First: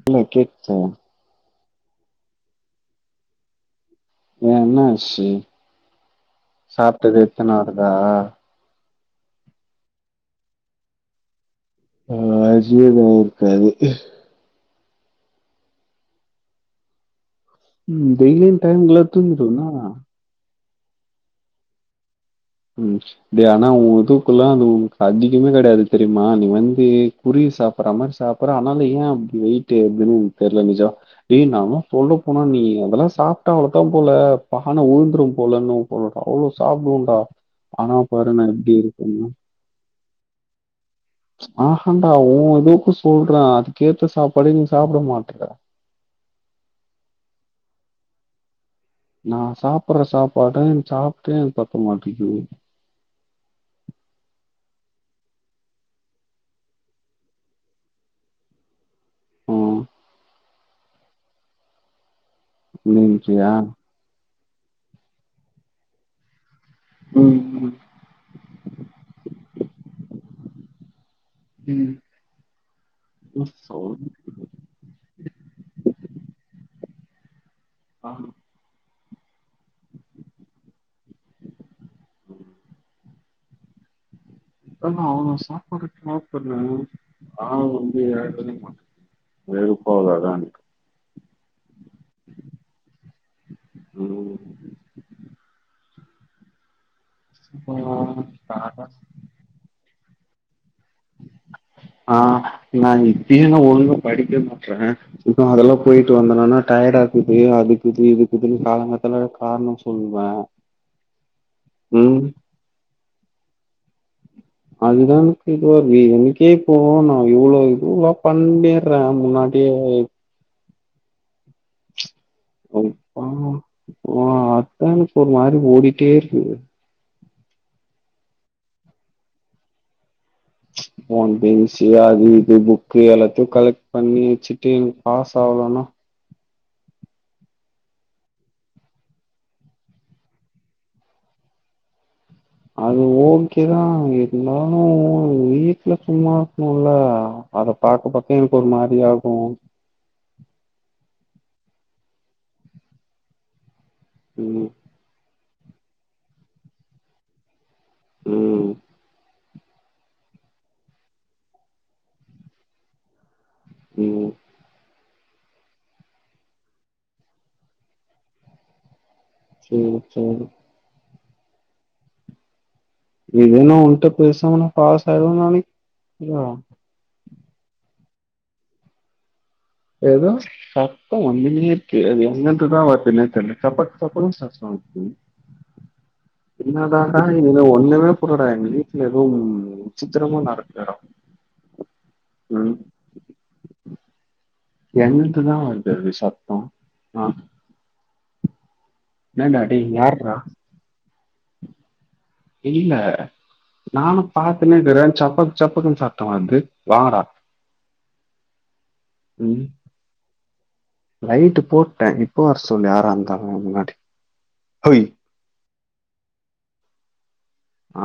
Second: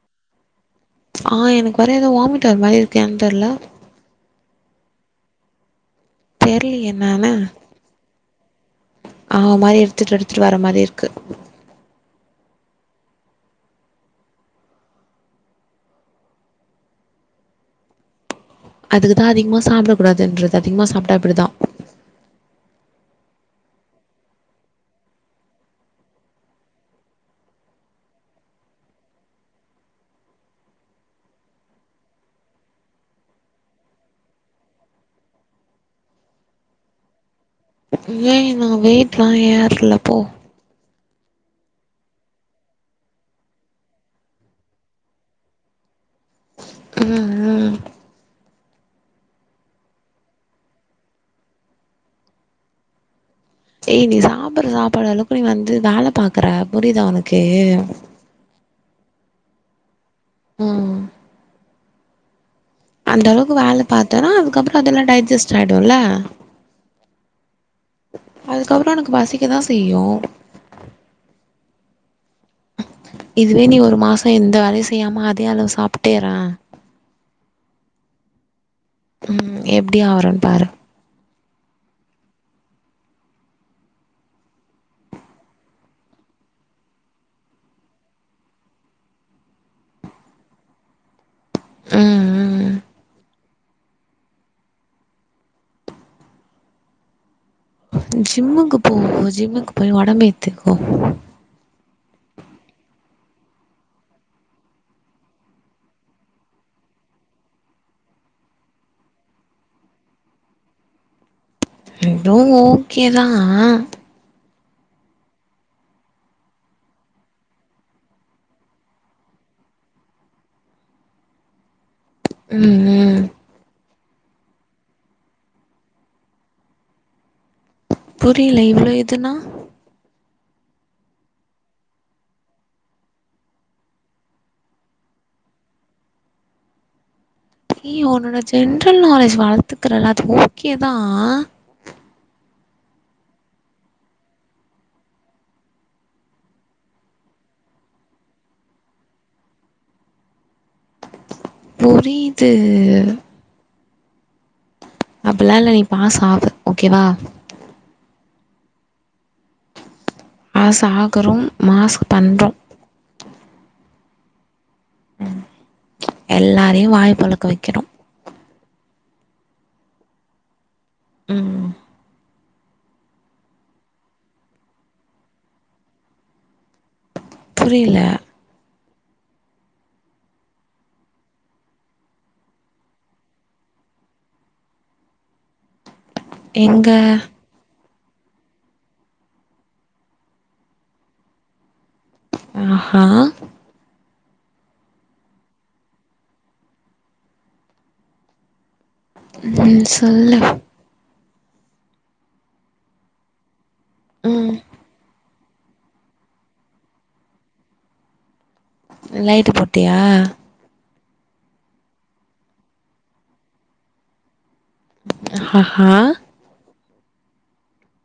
[unintelligible] கேக்துங்க. ஆ எனக்கு வேற எதோ வாமிட் வர மாரிருக்கு ஏன் தெர்ல. ஏ என்னாச்சி தெர்லயே சாப்ட்டது என்னானு எத்துனு வருதா? ஆ ஒமாரி எடுத்துட்டு எடுத்துட்டு வர மாரி இருக்கு. அ ஜீர்ணோ ஆயிருக்காது. ம் வெயில் அதுக்கு தா அதிகமா சாப்ட கூடாதுன்றது அதிகமா சாப்டா அப்டிதா. ம். டே ஆனா உ இதுக்குல்லா அது உன்கு அதிகமே கெடையாது தெரியுமா நீ வந்து குருவி சாப் பறமாரி சாப்ற ஆனாலு ஏ அப்டி வெயிட்டு ஏறுதுன் தெர்ல பூஜா. ஏ நானு சொல்ல போனா நீயி அதல்லா சாப்ட்டா அவ்ளத்தாம் போல பான உழுந்துரும் போலன்னு போலருக்கு அவ்ளோ சாப்டுவன்டா. ஆனா பாரு ஏய் நா எப்டி வெயிட்லா இருக்கேன்னு ஏற்ல போ. ஆஹண்டா உ இதுக்கு சொல்றே அதுக்கேத்த சாப்பாடே நீ சாப்ட மாட்ற. அ அ. நா சாப்பற சாப்பாட்ட நீ சாப்டினா எனக் பத்த மாட்டிகிது. ஏய் நீ சாப்பற சாப்பாடு அளவுக்கு நீ வந்து வேல பாக்குற புரிதா உனக்கு? ம் ம் ம். அந்த நீங்கியா அளவுக்கு வேல பாத்தேனா அதுக்கப்பறோ அதெல்லா டைஜெஸ்ட்டு ஆயிடுல்ல. ம் ம் அதுக்கப்பறோ எனக்கு பசிக்க தா செய்யு ம் இதுவே நீ ஒரு சொல்றேன்ல மாசோ எந்த வேலயு செய்யாம அதே அளவு சாப்ட்டே இறே ஆ ம் எப்டி ஆவுறேனு பாரு அதான அவளோ சாப்பாடு சாப்படறே நா வந்து ஏறவே மாட்டே வெறுப்பாவாதா என்க்கு ம் ம் ம் அப்பா, ஜிம்முக்கு தாத்தா. போ ஜிம்முக்கு போய் ஒடம்பேத்துகோ ஆ நா இப்பேயே நா ஒழுங்கா படிக்க மாட்றே இப்ப நா அதெல்லா போயிட்டு வந்தனனா டயர்டா இருக்குது அதுக்கு இது இதுக்கு இதுனு காலங்காத்தல காரணோ சொ ல்வே இதுவு ஓகேதா அதுதா எனக்கு இதுவாவே எனக்கே இப்போ நா இவ்ளோ இதுவா பண்ணிறே முன்னா டியே ம் ம் அ இப்போ அதா எனக்கு ஒரு மாரி ஓடிட்டே இருக்கு புரியல இவ்ளோ இதுனா நா வந்து எம் சி ஏ அது இது புக்கு எல்லாத்தையு கலெக்ட் பண்ணி வெச்சுட்டு பாஸ் ஆவுலனா ஏ ஒன்னோட ஜென்ரல் நாலேஜ் வளத்துக்கிறேல அது ஓகே தா அது ஓகே தா இருந்தாலு வீட்ல சும்மா இருக்கணுல அத பாக்க பாக்க எனக்கு ஒரு மாரி இதாகு புரியுது ம் அப்பில்லா இல்ல நீ பாஸ் ஆவ ஓகேவா ம் பாஸ் ஆகுறோம் மாஸ்க் பண்றோ ம் ம் எல்லாரையு வாய பொலக்க வெக்குறோ செரி செரி ம் இதே நா உண்ட்ட பேசாமா நா பாஸ் ஆய்டு நானே இல்லயா புரியல எத சத்தோ வந்துனே இருக்கே அது எங்கருந்தா வருதுனே தெர்ல சப்பத்து சப்பளு சத்தோ இருக்கு எங்க என்னதாடா இது என்ன ஒண்ணுமே புர்லடா எனக் எங்க வீட்ல எதுவு விசித்திரமா நடக்குதுடா ம் ஆஹா எங்குட்டுதா வருது அது சத்தோ ஆ என்னடா ம் டேய் யார்ரா சொல்லு இல்ல நானு ம் பா்த்தன்னே இருக்கிற சப்பக்கு சப்பக்குனு சத்தோ வருது வாங்கடா லைட்டு ம் போட்டியா லைட்டு போட்டே இப்போ வரச் சொல்லு யாரா இருந்தாலு முன்னாடி ஹோய் ஆஹஹா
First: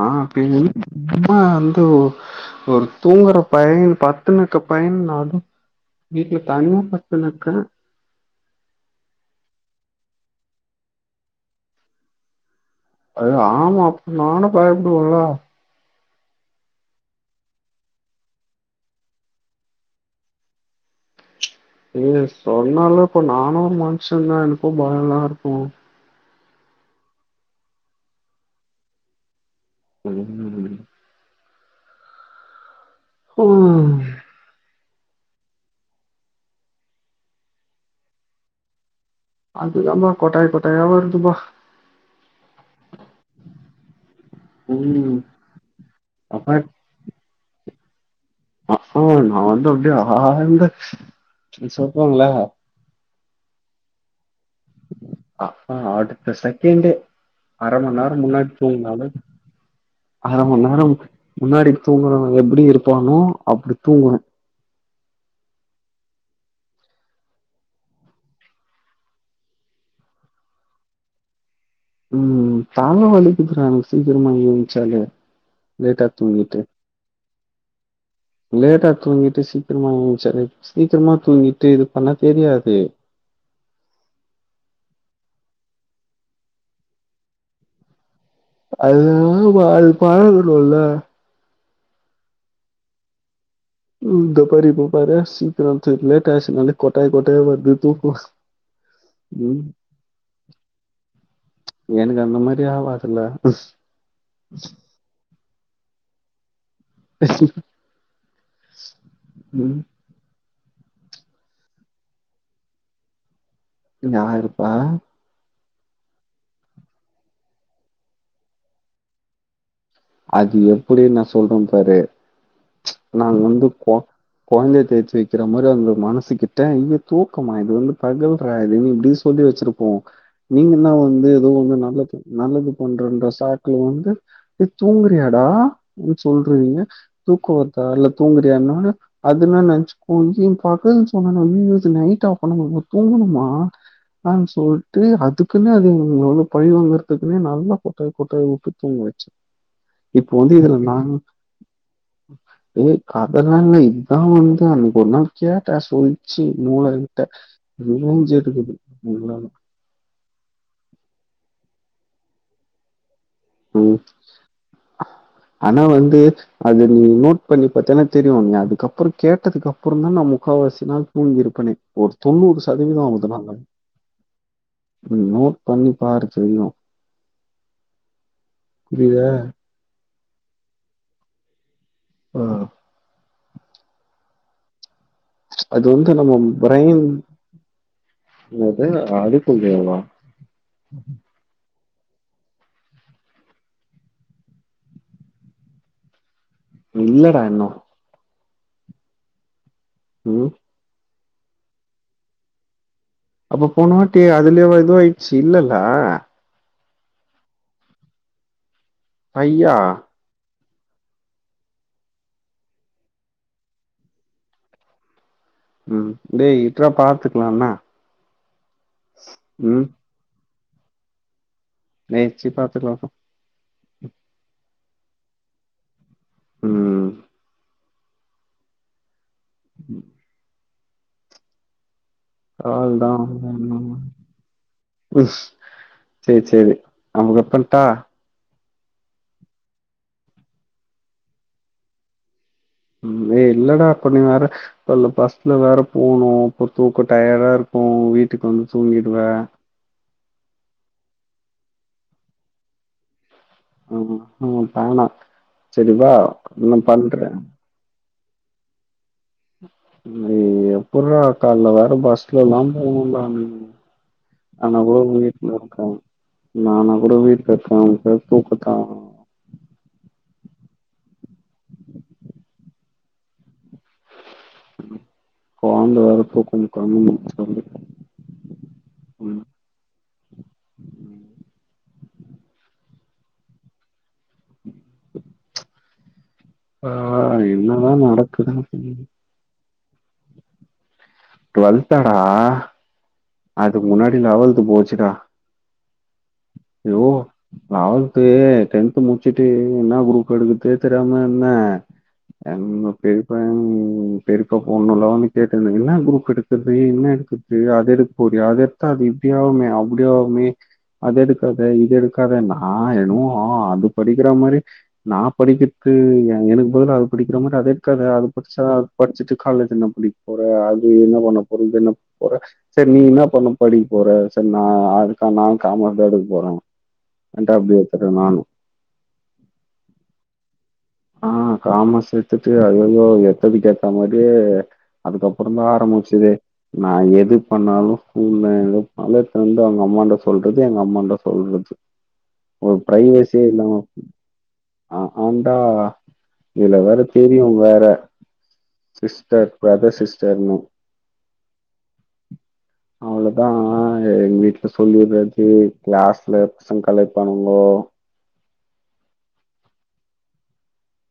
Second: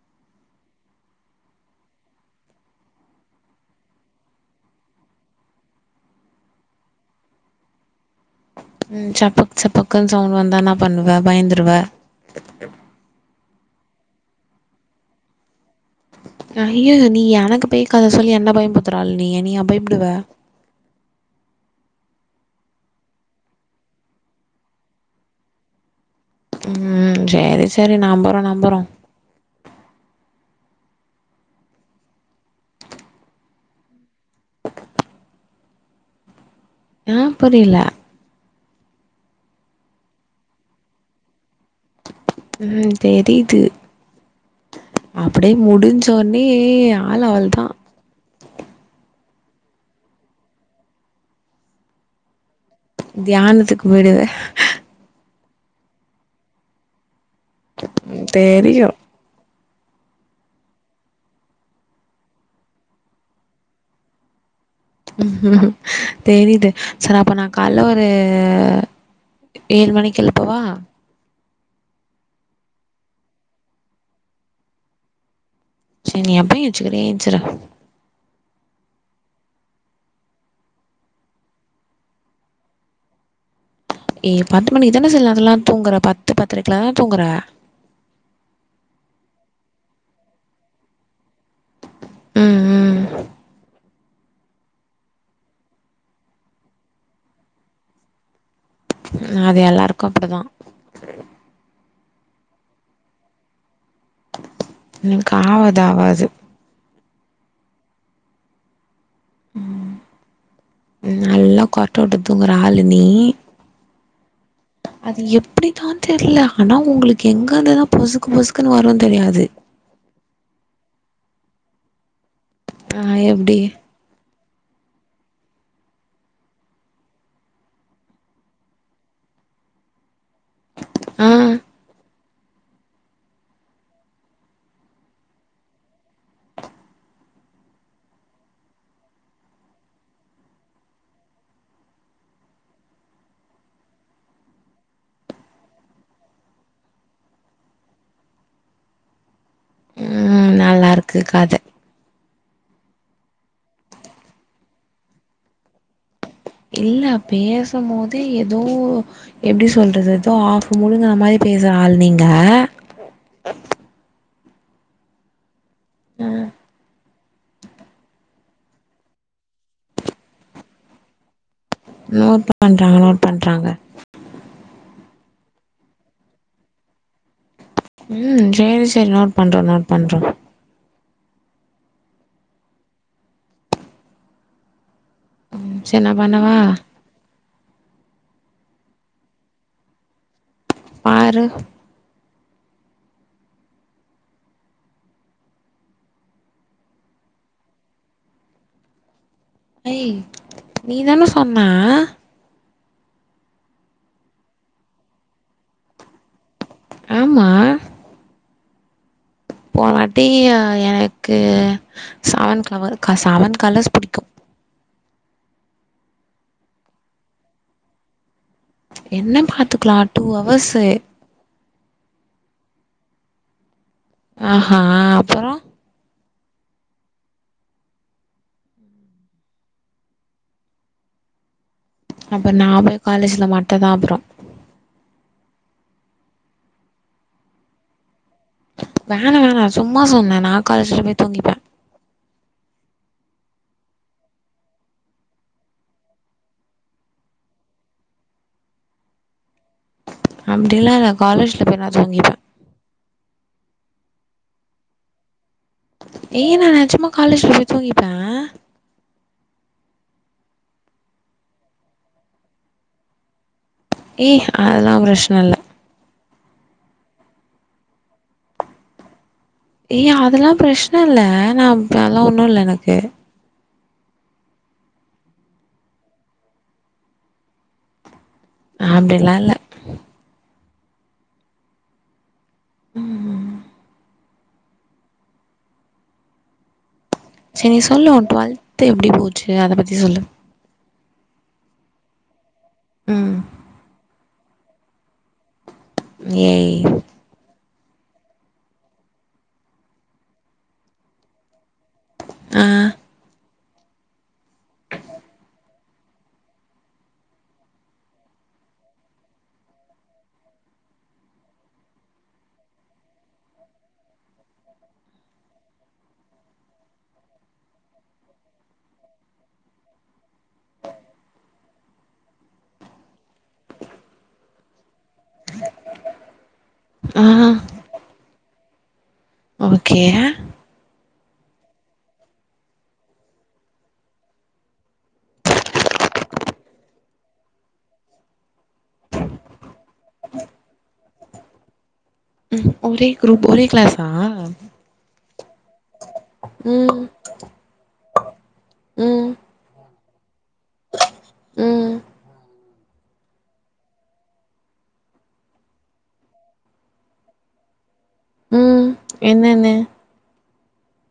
ஆ பின்ன என்ன சும்மா வந்து ஒரு தூங்குற பைய பத்துணுக்க பைய அது வீட்டுல தனியா பத்துனுக்குற ம் சப்பக்கு சப்பக்குன்னு சவுண்ட் வந்தா என்னாப் பண்ணுவ பயந்துருவ அது ஆமா அப்ப நானு பயப்படுவன்ல ஐயகோ நீ எனக்கு பேய் கத சொல்லி என்ன பயம்புத்துற ஆள் நீ நீயா பயப்டுவ ஏ சொன்னல இப்போ நானும் மனுசன் தா எனக்கும் பயன்லா இருக்குன் ம் சேரி சேரி நம்புறோ நம்புறோ ம் ஹான் ஆன் புரிலெ அது தாமா கொட்டாய் கொட்டாயா வருதுமா ம் தெரிது ம் அப்டே முடிஞ்சோன்னே அப்பா ஆள் அவள்தா ஆ ஆ நா வந்து அப்டே ஆழ்ந்த சொல்வாங்ள தியானத்துக்கு போய்டுவ அ பா அடுத்த செக்கெண்டே அர மண் நேரோ முன்னாடி தெரியு தூங்கனாலே அரை மண் நேரம் முன்னாடி தூங்குரவன் எப்டி இருப்பானோ அப்டி தூங்குவே தெரியுது சர் அப்ப நா கால்ல ஒரு ஏழு மணிக்கு எழுப்பவா ம் ம் தல வலிக்குதுறா எனக் சீக்ரமா யேன்ச்சாலே லேட்டா சரி நீ எப்ப தூங்கிட்டு எஞ்சுக்கிறியோ எஞ்சிரு லேட்டா தூங்கிட்டு சீக்கிரமா யேன்ச்சாலே சீக்ரமா தூங்கிட்டு இது பண்ணா தெரியாது ஏ பத்து மணிக்கு தான சில நேரத்லலா தூங்கற பத்து பத்தரைக்கில தா தூங்கற அது [unintelligible] அது பழகனுல ம் ம் ம் தோ பாரு இப்ப பாரு சீக்ரம் எஞ்சேன் லேட்டாச்சினாலே கொட்டாய் கொட்டாயா வருது தூக்கோ அது எல்லாருக்கு அப்புடிதா எனக்கு அந்த மாரி ஆவாதுல உன்க்கு ஆவாது ஆவாது ம் நல்லா கொரட்ட உட்டு தூங்குற ஆளு நீ யாருப்பா அது எப்பிடித்தான் தெர்ல ஆனா உங்களுக்கு எங்க இருந்துதா பொசுக்கு பொசுக்குன்னு வருன்னு தெரியாது அது எப்பிடி நான் சொல்றன் பாரு ஆ நாங்க எப்டி வந்து க்கோ கொழந்தய தேய்ச்சு வைக்கிற மாதிரி அந்த மனசு கிட்ட இது தூக்கமா இது வந்து பகல்ற இது இப்பிடி சொல்லி வச்சிரு நீங்க நா வந்து ஆ ஏதோ வந்து நல்லது நல்லது பண்றன்ற சாக்குல வந்து தூங்குறியாடா‌ னு சொல்றனினு தூக்கோவத்தா இல்ல தூங்குரியானா அதுனா நெனைச்சுக்கோ ஏ பகல்னு சொன்னனா இது நைடாப்ப நம்ம தூங்ணுமா நானு சொல்ட்டு அதுக்குன அது உங்கள பழி வாங்கறதுக்குன்னே நல்லா கொட்டாய் கொட்டாய் விட்டு தூங்க வச்ச இப்ப ம் வந்து இதுல நானு நல்லாருக்கு கத ஏ கதலா இல்ல இதுதா வந் அன்னைக் ஒரு நாள் கேட்ட சொல் இல்ல பேசும் போதே ஏதோ இருக்குது உங்களால. எப்டி சொல் ல்றது எதோ ஆஃப் முழுங்குன மாரி பேசுற ஆள் நீங்க ம் ஆனா வந்து அத நீ நோட் பண்ணி பாத்தனா தெரியும் நீ அதுக்கப்றம் கேட்டதுக்கு அப்புறம் தா நா முக்காவாசி நாள் தூங்கிருப்பனே ஒரு நோட் தொண்ணூறு பண்றாங்க சதவீதோ நோட் பண்றாங்க [unintelligible] நோட் பண்ணி பாரு தெரியு ம் சேரி சேரி புரியுதா நோட் பண்றோ நோட் பண்றோ ஆ அது சரி வந்து நா நம்ம பண்ணவா பிரெயின் என்னது அடுக்கும் [unintelligible] பாரு இல்லடா இன்னு ஏய் ம். நீதான சொன்ன அப்ப போன வாட்டி அதுலேயேவா இது ஆயிடுச்சு இல்லல்ல ஆமா ஐயா போன வாட்டி எனக்கு செவன் க்லவர் செவன் கலர்ஸ் புடிக்கும் ம் டேய் இற்ரா பாத்துக்லா என்னா என்ன பாத்துக்லா டூ அவர்ஸு நேச்சி பாத்துக்கலாம்பா ஆஹ் ஹ அப்பறோ உம் உம் அப்ப நா போய் அவள்தா காலேஜ்ல மாட்டதா [unintelligible] அப்பறோ ம் சேர் சேரி அப்ப கட் பண்டா வேணா வேணா சும்மா சொன்னே நா காலேஜ்ல போய் தூங்கிப்பே ம் ஏய் இல்லடா அப்ப நீ வேற இல்ல பஸ்ல வேற போனு அப்றோ தூக்கோ டயர்டா இருக்கு வீட்டுக்கு வந்து தூங்கிடுவ அப்டில்லா இல்ல காலேஜ்ல போயி நா தூங்கிப்ப ம்ம் பயமா சரிவா நா பண்றே தூங்கிப்ப ஏய் எப்புற்றா கால்ல வேற பஸ்லல்லா போணுன்டா நீயி ஏய் ஆனா அதெல்லா கூட பிரச்சன வீட்டுல இல்ல இருக்க நானு கூட வீட்ல இருக்க [unintelligible] ஏய் அதல்லா பிரஸ்ன இல்ல நா அதல்லா ஒன்னு இல்ல எனக்கு கோந்த வேற தூக்கம் [unintelligible] அப்டில்லா ம் இல்ல உம் உம் [unintelligible] செரி சொல்லு உன் நடக்குதுன்னு டுவெல்த்து தெரியல எப்டி போச்சு அதப் பத்தி சொல்லு டு்வெல்த்தாடா ம் அதுக் முன்னாடி லவல்த்து போச்சுடா ஏய் யோ லெவல்த்து டென்து முடிச்சுட்டு ன்னா குரூப் எடுக்குர்துனே தெரியாம இருந்த ஆ எங்க பெரிப்பா எங் பெரிப்பா பொண்ணுல வந்து கேட்டுருந்த ன்னா குரூப் எடு கற்து ன்னா எடுக்கற்து அது எடுக் போறியா அது எடுத்தா இப்டியாவுமே அப்டியாவுமே அத எடுக் காத் இத எடுக்காத நா என்னவோ ஆ அது படிக்கிற மாரியே நா படிக்கிற்து எனக்கு பதிலா அது படிக்கிற மாதிரி அத எடுக்காத அது படிச்சா படிச்சுட்டு காலேஜ் என்ன படி போற அது என்ன பண்ண போற இது என்ன பண்ணப் போற சரி நீ என்ன பண்ண படிக்கப் போற சரி நா அதுக்கா நா காமர்ஸ் தா எடுக் போறே ஆ என்ட்டு அப்பிடி எடுத்துட்ட நானு ஓகே ஆ காமர்ஸ் எடுத்துட்டு அய்யய்யோ எட்த்ததுக்கு ஏத்த மாரியே அதுக்கப்புறோ தா ஆரம்புச்சதே நா எது பண்ணாலு ஸ்கூல்ல பாலோப் பண்ணி வந்து அவங்க அம்மாண்ட சொல்றது எங்க அம்மாண்ட சொல்றது ம் ஒரு ஒரே குரூப் ஒரே கிளாஸா அக்காண்டா இதுல வேற ம் சீனியர் வேற ம் சிஸ்டர் பிரதர் சிஸ்டர்னு ம் அவ்ளோதா எங்க வீட்ல சொல்லிறது கிளாஸ்ல பசங் காலாய்ப்பானுங்கோ ம் என்னன்னு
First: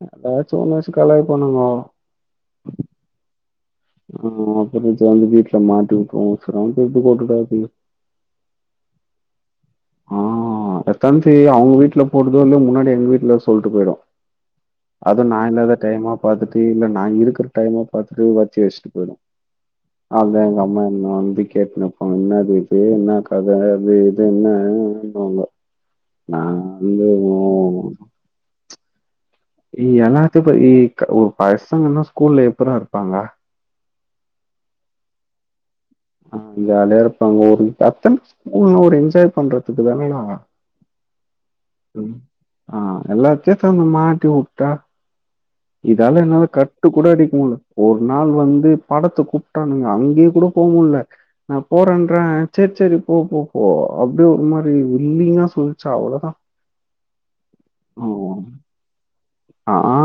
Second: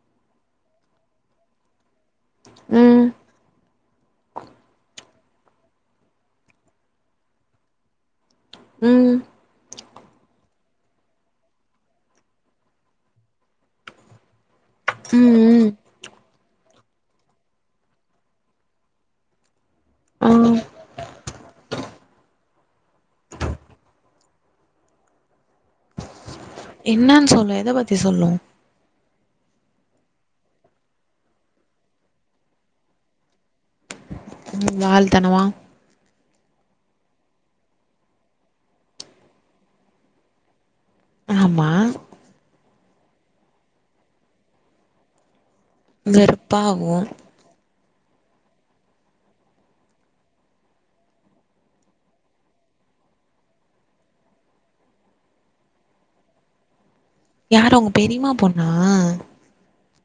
ஏதாவாச்சும் ஒன்ன வச்சு கலாய்ப்பாணுங்கோ அவ்ளதா ம் ஆ அப்றோ ஜானு வீட்ல மாட்டி விட்ருவோ சொன்னோ தூக்கி போட்டுட்டு அபி ம் ஆ அதான்சி அவுங்க வீட்ல போடுதோ இல்லையோ முன்னாடி எங்க வீட்ல சொல்ட்டு போயிடு அதும் ம் நா ம் இல்லாத டைமா பாத்துட்டு இல்ல நா இருக்குற டைமா பாத்துட்டு வத்தி வச் ஆ அதா எங்க அம்மா என்ன நம்பி கேட்னுருப்பாங்க என்னது இது என்ன கத அது இது என்ன அ அம்பாங்க நா வீட்ல என்னன்னு நோ சொல்லு ஒ எத ஒ பத்தி சொல்லு இ எல்லாத்துக்கு இ ஒ பசங்கன்னா ஸ்கூல்ல எப்பரா இருப்பாங்க ம் வால்தனமா ஆ ஜாலியா இருப்பாங்க ஒரு பத்து நிம்சம் ஸ்கூல்னா ஒரு எஞ்ஜாய் பண்றதுக்கு தானேடா ஆமா ஆ எல்லார் கேக்காம மாட்டி உட்டா இதால என்னால கட்டு வெறுப்பாகு கூட அடிக்க முல்ல ஒரு நாள் வந்து படத்துக் கூப்பிட்டானுங்க அங்கேயே கூடோ போ முல்ல நா போறேன்ற செரி செரி போ போ போ அப்டியே ஒரு மாரி வில்லிங்கா சொல்லுச்சு அவ்ளோதா யாரு உங்க பெரியமா பொண்ணா அ ஆ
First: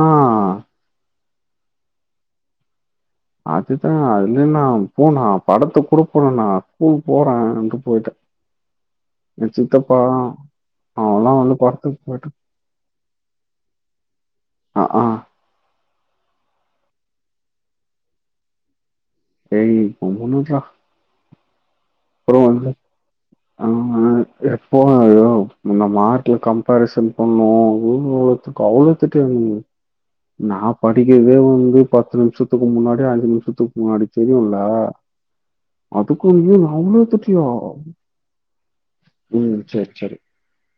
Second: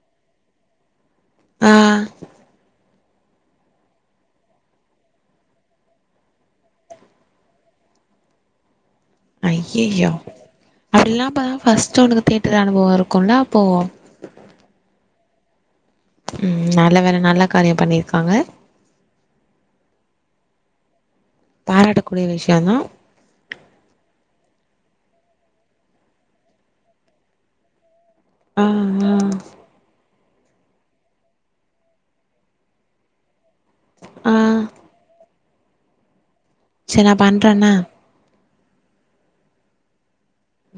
ஆ அதுதா அதுல நா போனா படத்துக்கூட போல நா ஸ்கூலுக் போறேன்ட்டு போய்டே ஏ சித்தப்பா அவன்லாம் அப்டிலாம்பா வந்து படத்துக்கு ஃபர்ஸ்ட்டு உனக்கு போயிட்டான். தேட்டர் அனுபவோ இருக்குல்ல அப்போ அ ஆ ம் நல்ல வேல நல்ல காரியம் பண்ணிருக்காங்க ஏய் கம்முனுருறா பாராட்டக்கூடிய அப்பறோ வந்து விஷயந்தா ஆமா எப்போவு அதேதா முன்ன மார்க்ல கம்பரிசன் பண்ணுவோ ஊர் உலகத்துக்கு ஆ அவ்ளோ ஆ திட்டு எங்ளுக்கு நா படிக்கிறதே வந்து பத்து நிமிஷத்துக்கு முன்னாடி அஞ்சு நிமிஷத்துக்கு முன்னா தெரியுல்ல ஆ அதுக்குல்லுயு அவ்ளோ சரி நா திட்றிய பண்றே என்ன ம் சேர் சேரி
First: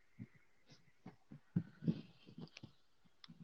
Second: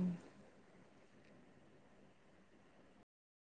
ம்